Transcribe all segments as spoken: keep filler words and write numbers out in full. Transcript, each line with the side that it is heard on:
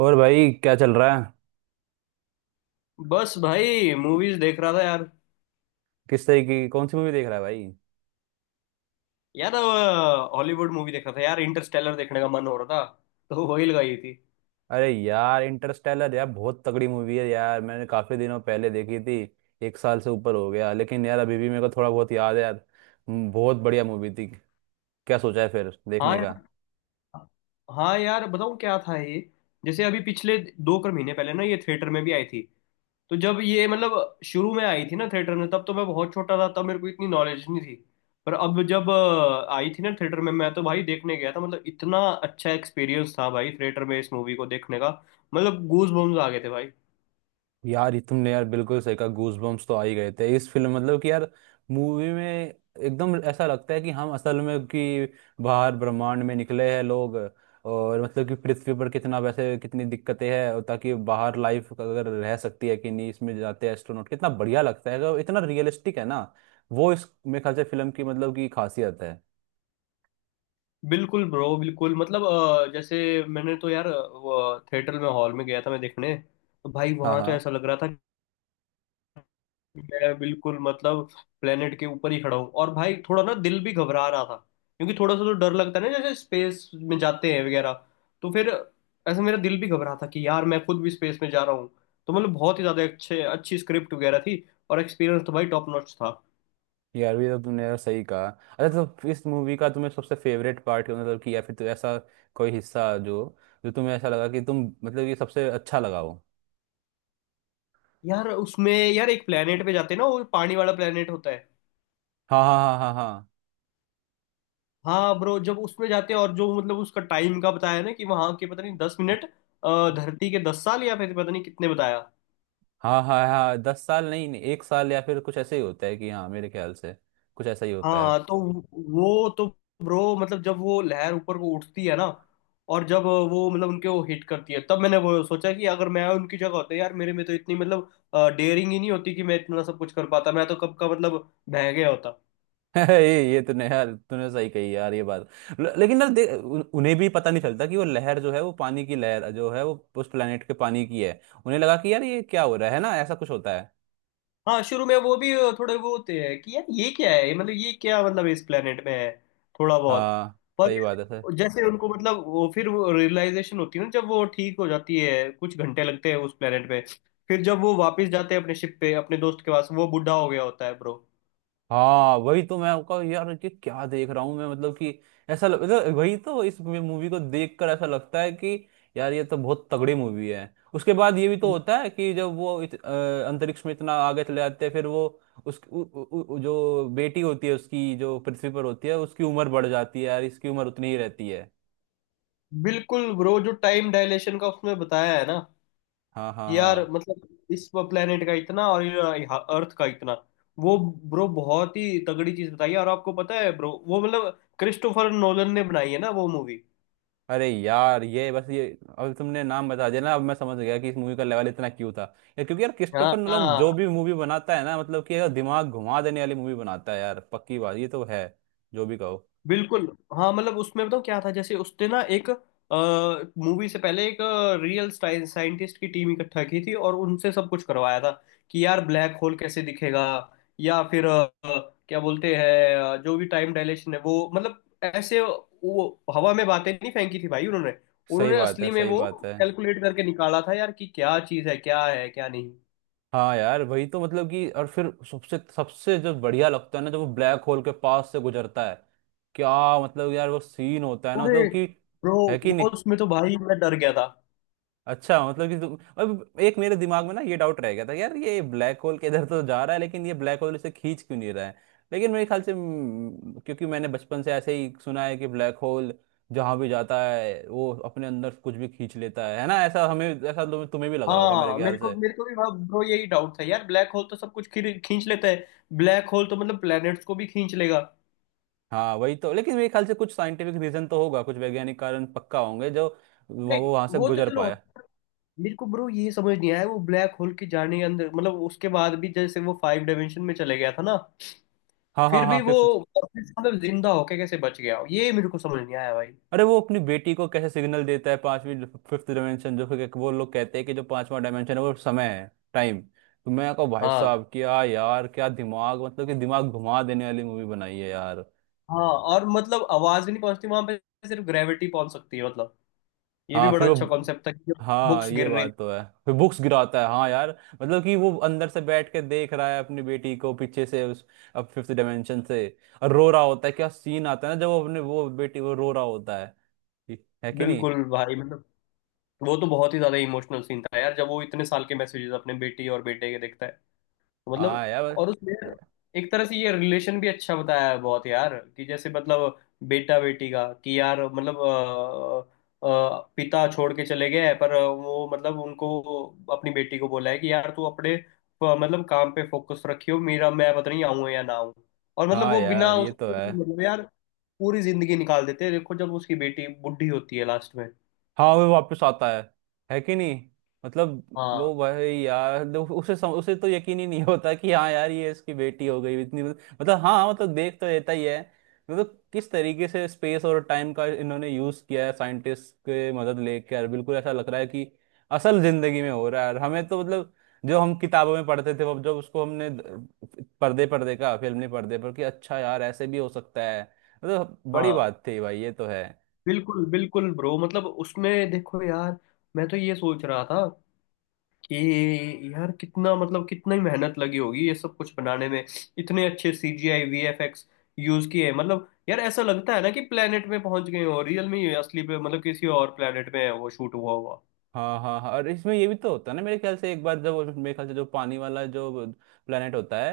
right: और भाई क्या चल रहा है?
left: बस भाई मूवीज देख रहा था यार।
right: किस तरीके की कौन सी मूवी देख रहा है भाई?
left: यार हॉलीवुड मूवी देख रहा था यार, इंटरस्टेलर देखने का मन हो रहा था, तो वही लगाई थी।
right: अरे यार इंटरस्टेलर यार बहुत तगड़ी मूवी है यार मैंने काफी दिनों पहले देखी थी। एक साल से ऊपर हो गया लेकिन यार अभी भी मेरे को थोड़ा बहुत याद है यार। हम्म, बहुत बढ़िया मूवी थी। क्या सोचा है फिर
left: हाँ
right: देखने का?
left: यार। हाँ यार, बताऊँ क्या था ये। जैसे अभी पिछले दो कर महीने पहले ना ये थिएटर में भी आई थी। तो जब ये मतलब शुरू में आई थी ना थिएटर में, तब तो मैं बहुत छोटा था, तब मेरे को इतनी नॉलेज नहीं थी। पर अब जब अ, आई थी ना थिएटर में, मैं तो भाई देखने गया था, मतलब इतना अच्छा एक्सपीरियंस था भाई थिएटर में इस मूवी को देखने का। मतलब गूज बम्स आ गए थे भाई।
right: यार ये तुमने यार बिल्कुल सही कहा, गूज बम्स तो आ ही गए थे इस फिल्म मतलब कि यार मूवी में। एकदम ऐसा लगता है कि हम असल में कि बाहर ब्रह्मांड में निकले हैं लोग। और मतलब कि पृथ्वी पर कितना वैसे कितनी दिक्कतें हैं और ताकि बाहर लाइफ अगर रह सकती है कि नहीं, इसमें जाते हैं एस्ट्रोनॉट कितना बढ़िया लगता है अगर इतना रियलिस्टिक है ना। वो इस मेरे ख्याल से फिल्म की मतलब की खासियत है।
left: बिल्कुल ब्रो, बिल्कुल मतलब अ, जैसे मैंने तो यार अ, वो थिएटर में हॉल में गया था मैं देखने। तो भाई
right: हाँ,
left: वहां तो
right: हाँ।
left: ऐसा लग रहा था कि मैं बिल्कुल मतलब प्लेनेट के ऊपर ही खड़ा हूँ, और भाई थोड़ा ना दिल भी घबरा रहा था, क्योंकि थोड़ा सा तो डर लगता है ना जैसे स्पेस में जाते हैं वगैरह। तो फिर ऐसे मेरा दिल भी घबरा था कि यार मैं खुद भी स्पेस में जा रहा हूँ। तो मतलब बहुत ही ज्यादा अच्छे अच्छी स्क्रिप्ट वगैरह थी, और एक्सपीरियंस तो भाई टॉप नॉच था।
right: यार भी तो तुमने यार सही कहा। अच्छा तो इस मूवी का तुम्हें सबसे फेवरेट पार्ट क्या मतलब कि या फिर तो ऐसा कोई हिस्सा जो जो तुम्हें ऐसा लगा कि तुम मतलब ये सबसे अच्छा लगा हो?
left: यार उसमें यार एक प्लेनेट पे जाते हैं ना, वो पानी वाला प्लेनेट होता है।
right: हाँ, हाँ, हाँ, हाँ,
left: हाँ ब्रो, जब उसमें जाते हैं और जो मतलब उसका टाइम का बताया ना कि वहां के पता नहीं दस मिनट, अ, धरती के दस साल या फिर पता नहीं कितने बताया।
right: हाँ, हाँ, हाँ, हाँ, दस साल नहीं नहीं एक साल या फिर कुछ ऐसे ही होता है कि हाँ मेरे ख्याल से कुछ ऐसा ही होता है।
left: हाँ तो वो तो ब्रो मतलब जब वो लहर ऊपर को उठती है ना, और जब वो मतलब उनके वो हिट करती है, तब मैंने वो सोचा कि अगर मैं उनकी जगह होता यार, मेरे में तो इतनी मतलब डेयरिंग ही नहीं होती कि मैं इतना सब कुछ कर पाता। मैं तो कब का मतलब बह गया होता।
right: ये ये तूने यार तूने सही कही यार ये बात। ल- लेकिन यार देख उन- उन्हें भी पता नहीं चलता कि वो लहर जो है वो पानी की लहर जो है वो उस प्लेनेट के पानी की है। उन्हें लगा कि यार ये क्या हो रहा है ना ऐसा कुछ होता है।
left: हाँ शुरू में वो भी थोड़े वो होते हैं कि यार ये क्या है, मतलब ये क्या मतलब इस planet में है, थोड़ा बहुत।
right: हाँ सही बात है।
left: पर जैसे उनको मतलब वो फिर वो रियलाइजेशन होती है ना, जब वो ठीक हो जाती है, कुछ घंटे लगते हैं उस planet पे। फिर जब वो वापस जाते हैं अपने शिप पे अपने दोस्त के पास, वो बूढ़ा हो गया होता है ब्रो।
right: हाँ वही तो मैं आपका यार कि क्या देख रहा हूँ मैं मतलब कि ऐसा लग, तो वही तो इस मूवी को देखकर ऐसा लगता है कि यार ये तो बहुत तगड़ी मूवी है। उसके बाद ये भी तो होता है कि जब वो इत, अ, अंतरिक्ष में इतना आगे चले जाते हैं फिर वो उस उ, उ, उ, जो बेटी होती है उसकी जो पृथ्वी पर होती है उसकी उम्र बढ़ जाती है यार इसकी उम्र उतनी ही रहती है।
left: बिल्कुल ब्रो, जो टाइम डायलेशन का उसमें बताया है ना,
right: हाँ, हाँ,
left: यार
right: हाँ।
left: मतलब इस प्लेनेट का इतना और अर्थ का इतना वो, ब्रो बहुत ही तगड़ी चीज बताई है। और आपको पता है ब्रो वो मतलब क्रिस्टोफर नोलन ने बनाई है ना वो मूवी।
right: अरे यार ये बस ये अब तुमने नाम बता दिया ना, अब मैं समझ गया कि इस मूवी का लेवल इतना क्यों था। यार क्योंकि यार क्रिस्टोफर नोलन जो भी
left: हाँ,
right: मूवी बनाता है ना मतलब कि यार दिमाग घुमा देने वाली मूवी बनाता है यार पक्की बात ये तो है। जो भी कहो।
left: बिल्कुल। हाँ मतलब उसमें बताऊँ क्या था, जैसे उसने ना एक मूवी से पहले एक अ, रियल साइंटिस्ट की टीम इकट्ठा की थी, और उनसे सब कुछ करवाया था कि यार ब्लैक होल कैसे दिखेगा, या फिर अ, क्या बोलते हैं अ, जो भी टाइम डायलेशन है वो मतलब, ऐसे वो हवा में बातें नहीं फेंकी थी भाई उन्होंने
right: सही
left: उन्होंने
right: बात है,
left: असली में
right: सही
left: वो
right: बात है।
left: कैलकुलेट करके निकाला था यार कि क्या चीज़ है, क्या है क्या नहीं।
right: हाँ यार वही तो मतलब कि और फिर सबसे सबसे जो बढ़िया लगता है ना जब वो ब्लैक होल के पास से गुजरता है। क्या मतलब यार वो सीन होता है ना
left: अरे
right: मतलब कि
left: ब्रो,
right: है कि नहीं?
left: वो उसमें तो भाई मैं डर गया था।
right: अच्छा मतलब कि तुम, अब एक मेरे दिमाग में ना ये डाउट रह गया था यार ये ब्लैक होल के इधर तो जा रहा है लेकिन ये ब्लैक होल इसे खींच क्यों नहीं रहा है? लेकिन मेरे ख्याल से, हम्म, क्योंकि मैंने बचपन से ऐसे ही सुना है कि ब्लैक होल जहाँ भी जाता है वो अपने अंदर कुछ भी खींच लेता है है ना, ऐसा हमें ऐसा तुम्हें तुम्हें भी लग रहा होगा मेरे
left: हाँ मेरे
right: ख्याल
left: को
right: से।
left: मेरे को भी ब्रो यही डाउट था यार, ब्लैक होल तो सब कुछ खींच खींच लेता है, ब्लैक होल तो मतलब प्लैनेट्स को भी खींच लेगा।
right: हाँ वही तो लेकिन मेरे ख्याल से कुछ साइंटिफिक रीजन तो होगा कुछ वैज्ञानिक कारण पक्का होंगे जो वो
left: नहीं,
right: वहां से
left: वो तो
right: गुजर
left: चलो,
right: पाया।
left: मेरे को ब्रो ये समझ नहीं आया। वो ब्लैक होल के जाने के अंदर मतलब उसके बाद भी जैसे वो फाइव डायमेंशन में चले गया था ना,
right: हाँ, हाँ,
left: फिर
right: हाँ,
left: भी वो
right: फिफ्थ।
left: वापस मतलब जिंदा होके कैसे बच गया, ये मेरे को समझ नहीं आया भाई।
right: अरे वो अपनी बेटी को कैसे सिग्नल देता है पांचवी फिफ्थ डायमेंशन जो कि वो लोग कहते हैं कि जो पांचवा डायमेंशन है वो समय है टाइम तो मैं कहूँ भाई
left: हाँ
right: साहब क्या यार क्या दिमाग मतलब कि दिमाग घुमा देने वाली मूवी बनाई है यार।
left: हाँ। और मतलब आवाज भी नहीं पहुंचती वहां पे, सिर्फ ग्रेविटी पहुंच सकती है, मतलब ये भी
right: हाँ फिर
left: बड़ा अच्छा
right: वो।
left: कॉन्सेप्ट था कि
right: हाँ
left: बुक्स
right: ये
left: गिर रही।
right: बात तो है फिर बुक्स गिराता है हाँ यार। मतलब कि वो अंदर से बैठ के देख रहा है अपनी बेटी को पीछे से उस अब फिफ्थ डायमेंशन से, और रो रहा होता है क्या सीन आता है ना जब वो अपने वो बेटी वो रो रहा होता है है कि नहीं?
left: बिल्कुल भाई मतलब वो तो बहुत ही ज्यादा इमोशनल सीन था यार, जब वो इतने साल के मैसेजेस अपने बेटी और बेटे के देखता है। तो मतलब
right: हाँ यार।
left: और उसमें एक तरह से ये रिलेशन भी अच्छा बताया है बहुत यार, कि जैसे मतलब बेटा बेटी का, कि यार मतलब अ, अ, पिता छोड़ के चले गए हैं, पर वो मतलब उनको अपनी बेटी को बोला है कि यार तू अपने प- मतलब काम पे फोकस रखियो, मेरा मैं पता नहीं आऊं या ना आऊं। और मतलब
right: हाँ
left: वो बिना
right: यार ये तो है।
left: उसकी मतलब यार पूरी जिंदगी निकाल देते हैं, देखो जब उसकी बेटी बुढ़ी होती है लास्ट में।
right: हाँ वो वापस आता है है कि नहीं? मतलब
left: हाँ
right: वो भाई यार दो- उसे सम, उसे तो यकीन ही नहीं होता कि हाँ यार ये इसकी बेटी हो गई इतनी मतलब हाँ मतलब देख तो रहता ही है। मतलब किस तरीके से स्पेस और टाइम का इन्होंने यूज किया है साइंटिस्ट के मदद लेकर बिल्कुल ऐसा लग रहा है कि असल जिंदगी में हो रहा है और हमें तो मतलब जो हम किताबों में पढ़ते थे वो- जब उसको हमने द- पर्दे पर देखा फिल्म ने पर्दे पर कि अच्छा यार ऐसे भी हो सकता है मतलब बड़ी
left: हाँ।
right: बात थी भाई ये तो है।
left: बिल्कुल बिल्कुल ब्रो, मतलब उसमें देखो यार मैं तो ये सोच रहा था कि यार कितना मतलब कितना ही मेहनत लगी होगी ये सब कुछ बनाने में, इतने अच्छे सी जी आई वी एफ एक्स यूज किए हैं। मतलब यार ऐसा लगता है ना कि प्लेनेट में पहुंच गए हो रियल में ही, असली पे मतलब किसी और प्लेनेट में है वो शूट हुआ हुआ।
right: हाँ, हाँ, हाँ, और इसमें ये भी तो होता है ना मेरे ख्याल से एक बार जब वो- मेरे ख्याल से जो पानी वाला जो प्लेनेट होता है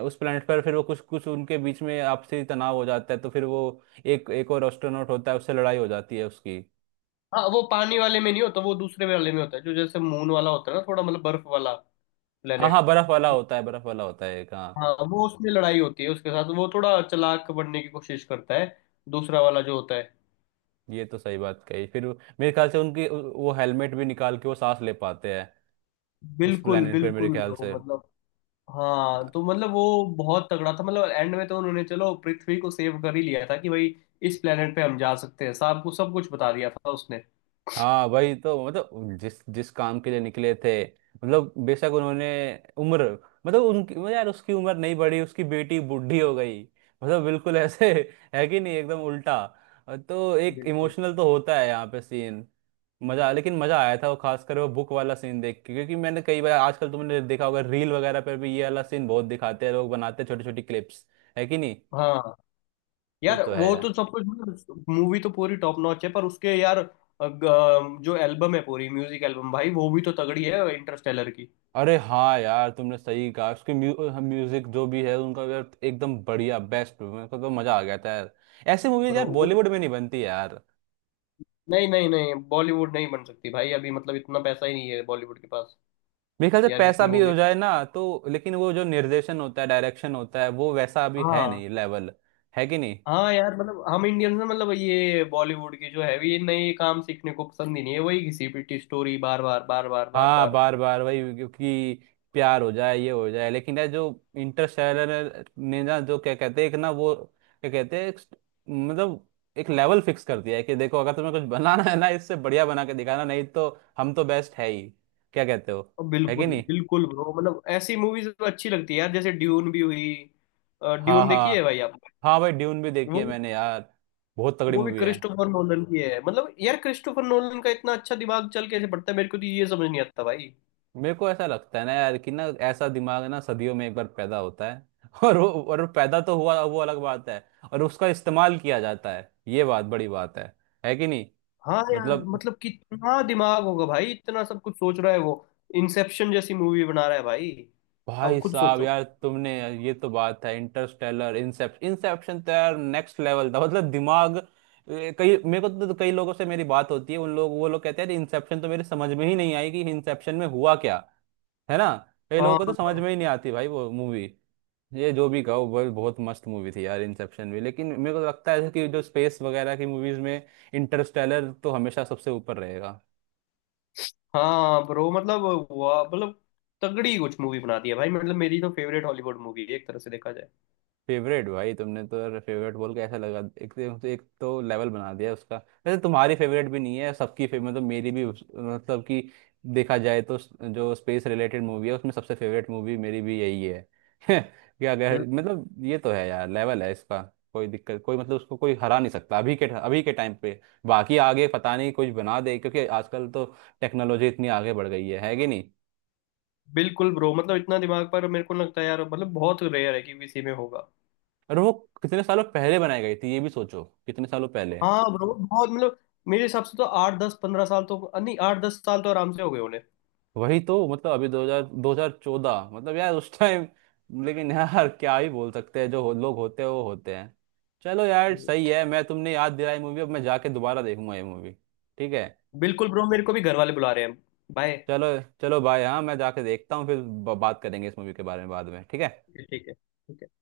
right: अ, उस प्लेनेट पर फिर वो कुछ कुछ उनके बीच में आपसी तनाव हो जाता है तो फिर वो एक एक और एस्ट्रोनॉट होता है उससे लड़ाई हो जाती है उसकी।
left: हाँ, वो पानी वाले में नहीं होता, वो दूसरे वाले में होता है जो जैसे मून वाला होता है ना, थोड़ा मतलब बर्फ वाला
right: हाँ,
left: प्लेनेट।
right: हाँ, बर्फ वाला होता है, बर्फ वाला होता है, एक हाँ।
left: हाँ वो उसमें लड़ाई होती है उसके साथ, वो थोड़ा चालाक बनने की कोशिश करता है, दूसरा वाला जो होता है।
right: ये तो सही बात कही फिर वो- मेरे ख्याल से उनकी उ- वो हेलमेट भी निकाल के वो सांस ले पाते हैं उस
left: बिल्कुल
right: प्लेनेट पे मेरे
left: बिल्कुल
right: ख्याल
left: ब्रो
right: से।
left: मतलब। हाँ तो मतलब वो बहुत तगड़ा था, मतलब एंड में तो उन्होंने चलो पृथ्वी को सेव कर ही लिया था, कि भाई इस प्लेनेट पे हम जा सकते हैं, साहब को सब कुछ बता दिया था उसने।
right: हाँ वही तो मतलब जिस जिस काम के लिए निकले थे मतलब बेशक उन्होंने उम्र मतलब उनकी मतलब यार उसकी उम्र नहीं बढ़ी उसकी बेटी बूढ़ी हो गई मतलब बिल्कुल ऐसे है कि नहीं एकदम उल्टा। तो एक
left: बिल्कुल।
right: इमोशनल तो होता है यहाँ पे सीन। मजा लेकिन मजा आया था वो खासकर वो बुक वाला सीन देख के क्योंकि मैंने कई बार आजकल तुमने देखा होगा रील वगैरह पर भी ये वाला सीन बहुत दिखाते हैं लोग बनाते हैं छोटी छोटी क्लिप्स, है कि नहीं?
left: हाँ
right: ये
left: यार
right: तो
left: वो
right: है।
left: तो सब कुछ मतलब मूवी तो पूरी टॉप नॉच है, पर उसके यार अग- जो एल्बम है पूरी म्यूजिक एल्बम भाई वो भी तो तगड़ी है इंटरस्टेलर की।
right: अरे हाँ यार तुमने सही कहा उसकी म्यू, म्यूजिक जो भी है उनका यार एकदम बढ़िया बेस्ट मेरे को तो मजा आ गया था यार। ऐसी मूवीज
left: ब्रो
right: यार
left: वो
right: बॉलीवुड में नहीं बनती यार।
left: नहीं नहीं नहीं, बॉलीवुड नहीं बन सकती भाई अभी, मतलब इतना पैसा ही नहीं है बॉलीवुड के पास।
right: मेरे ख्याल से
left: यार
right: पैसा
left: इतनी
right: भी
left: मूवी।
right: हो जाए ना तो लेकिन वो जो निर्देशन होता है डायरेक्शन होता है वो वैसा अभी है
left: हाँ
right: नहीं लेवल, है कि नहीं?
left: हाँ यार मतलब हम इंडियंस ना, मतलब ये बॉलीवुड के जो है ये नए काम सीखने को पसंद ही नहीं है, वही घिसी पिटी स्टोरी बार बार बार बार बार
right: हाँ
left: बार।
right: बार बार वही क्योंकि प्यार हो जाए ये हो जाए लेकिन यार जो इंटरस्टेलर ने ना जो क्या कहते हैं एक ना वो क्या कहते हैं एक स्ट- मतलब एक लेवल फिक्स कर दिया है कि देखो अगर तुम्हें कुछ बनाना है ना इससे बढ़िया बना के दिखाना नहीं तो हम तो बेस्ट है ही। क्या कहते हो?
left: और
right: है कि
left: बिल्कुल
right: नहीं?
left: बिल्कुल ब्रो, मतलब ऐसी मूवीज अच्छी लगती है यार, जैसे ड्यून भी हुई।
right: हाँ,
left: ड्यून देखी है
right: हाँ।
left: भाई आप?
right: हाँ भाई ड्यून भी देखी
left: वो
right: है मैंने यार बहुत तगड़ी
left: वो भी
right: मूवी है।
left: क्रिस्टोफर नोलन की है, मतलब यार क्रिस्टोफर नोलन का इतना अच्छा दिमाग चल कैसे पड़ता है, मेरे को तो ये समझ नहीं आता भाई।
right: मेरे को ऐसा लगता है ना यार कि ना ऐसा दिमाग ना सदियों में एक बार पैदा होता है और वो और वो पैदा तो हुआ वो अलग बात है और उसका इस्तेमाल किया जाता है ये बात बड़ी बात है है कि नहीं?
left: हाँ यार
right: मतलब
left: मतलब कितना दिमाग होगा भाई, इतना सब कुछ सोच रहा है वो, इंसेप्शन जैसी मूवी बना रहा है भाई, अब
right: भाई
left: खुद
right: साहब
left: सोचो।
right: यार तुमने ये तो बात है इंटरस्टेलर इंसेप्शन इंसेप्शन तो यार नेक्स्ट लेवल था मतलब दिमाग। ए, कई मेरे को तो तो कई लोगों से मेरी बात होती है उन लोग वो लोग कहते हैं इंसेप्शन तो मेरे समझ में ही नहीं आई कि इंसेप्शन में हुआ क्या, है ना? कई लोगों
left: हाँ
right: को तो समझ में ही नहीं आती भाई वो मूवी। ये जो भी कहो वो बहुत मस्त मूवी थी यार इंसेप्शन भी लेकिन मेरे को तो लगता है कि जो स्पेस वगैरह की मूवीज में इंटरस्टेलर तो हमेशा सबसे ऊपर रहेगा।
left: हाँ ब्रो मतलब हुआ मतलब तगड़ी कुछ मूवी बना दी है भाई, मतलब मेरी तो फेवरेट हॉलीवुड मूवी है एक तरह से देखा जाए।
right: फेवरेट भाई तुमने तो यार फेवरेट बोल के ऐसा लगा एक तो एक तो लेवल बना दिया उसका। वैसे तुम्हारी फेवरेट भी नहीं है सबकी फेवरेट मतलब मेरी भी उस- मतलब कि देखा जाए तो स- जो स्पेस रिलेटेड मूवी है उसमें सबसे फेवरेट मूवी मेरी भी यही है। क्या कह
left: हम्म।
right: मतलब ये तो है यार लेवल है इसका। कोई दिक्कत कोई मतलब उसको कोई हरा नहीं सकता अभी के अभी के टाइम पे। बाकी आगे पता नहीं कुछ बना दे क्योंकि आजकल तो टेक्नोलॉजी इतनी आगे बढ़ गई है है कि नहीं?
left: बिल्कुल ब्रो, मतलब इतना दिमाग, पर मेरे को लगता है यार मतलब बहुत रेयर है कि किसी में होगा।
right: और वो कितने सालों पहले बनाई गई थी ये भी सोचो कितने सालों पहले।
left: हाँ ब्रो बहुत मतलब मेरे हिसाब से तो आठ दस पंद्रह साल तो नहीं, आठ दस साल तो आराम से हो गए उन्हें।
right: वही तो मतलब अभी दो हज़ार दो हज़ार चौदह मतलब यार उस टाइम। लेकिन यार क्या ही बोल सकते हैं जो हो- लोग होते हैं वो होते हैं। चलो यार सही
left: हम्म।
right: है मैं तुमने याद दिलाई मूवी अब मैं जाके दोबारा देखूंगा ये मूवी। ठीक है।
left: बिल्कुल ब्रो, मेरे को भी घर वाले बुला रहे हैं। बाय।
right: चलो, चलो भाई हाँ मैं जाके देखता हूँ फिर ब- बात करेंगे इस मूवी के बारे में बाद में ठीक है।
left: ठीक है। ठीक है।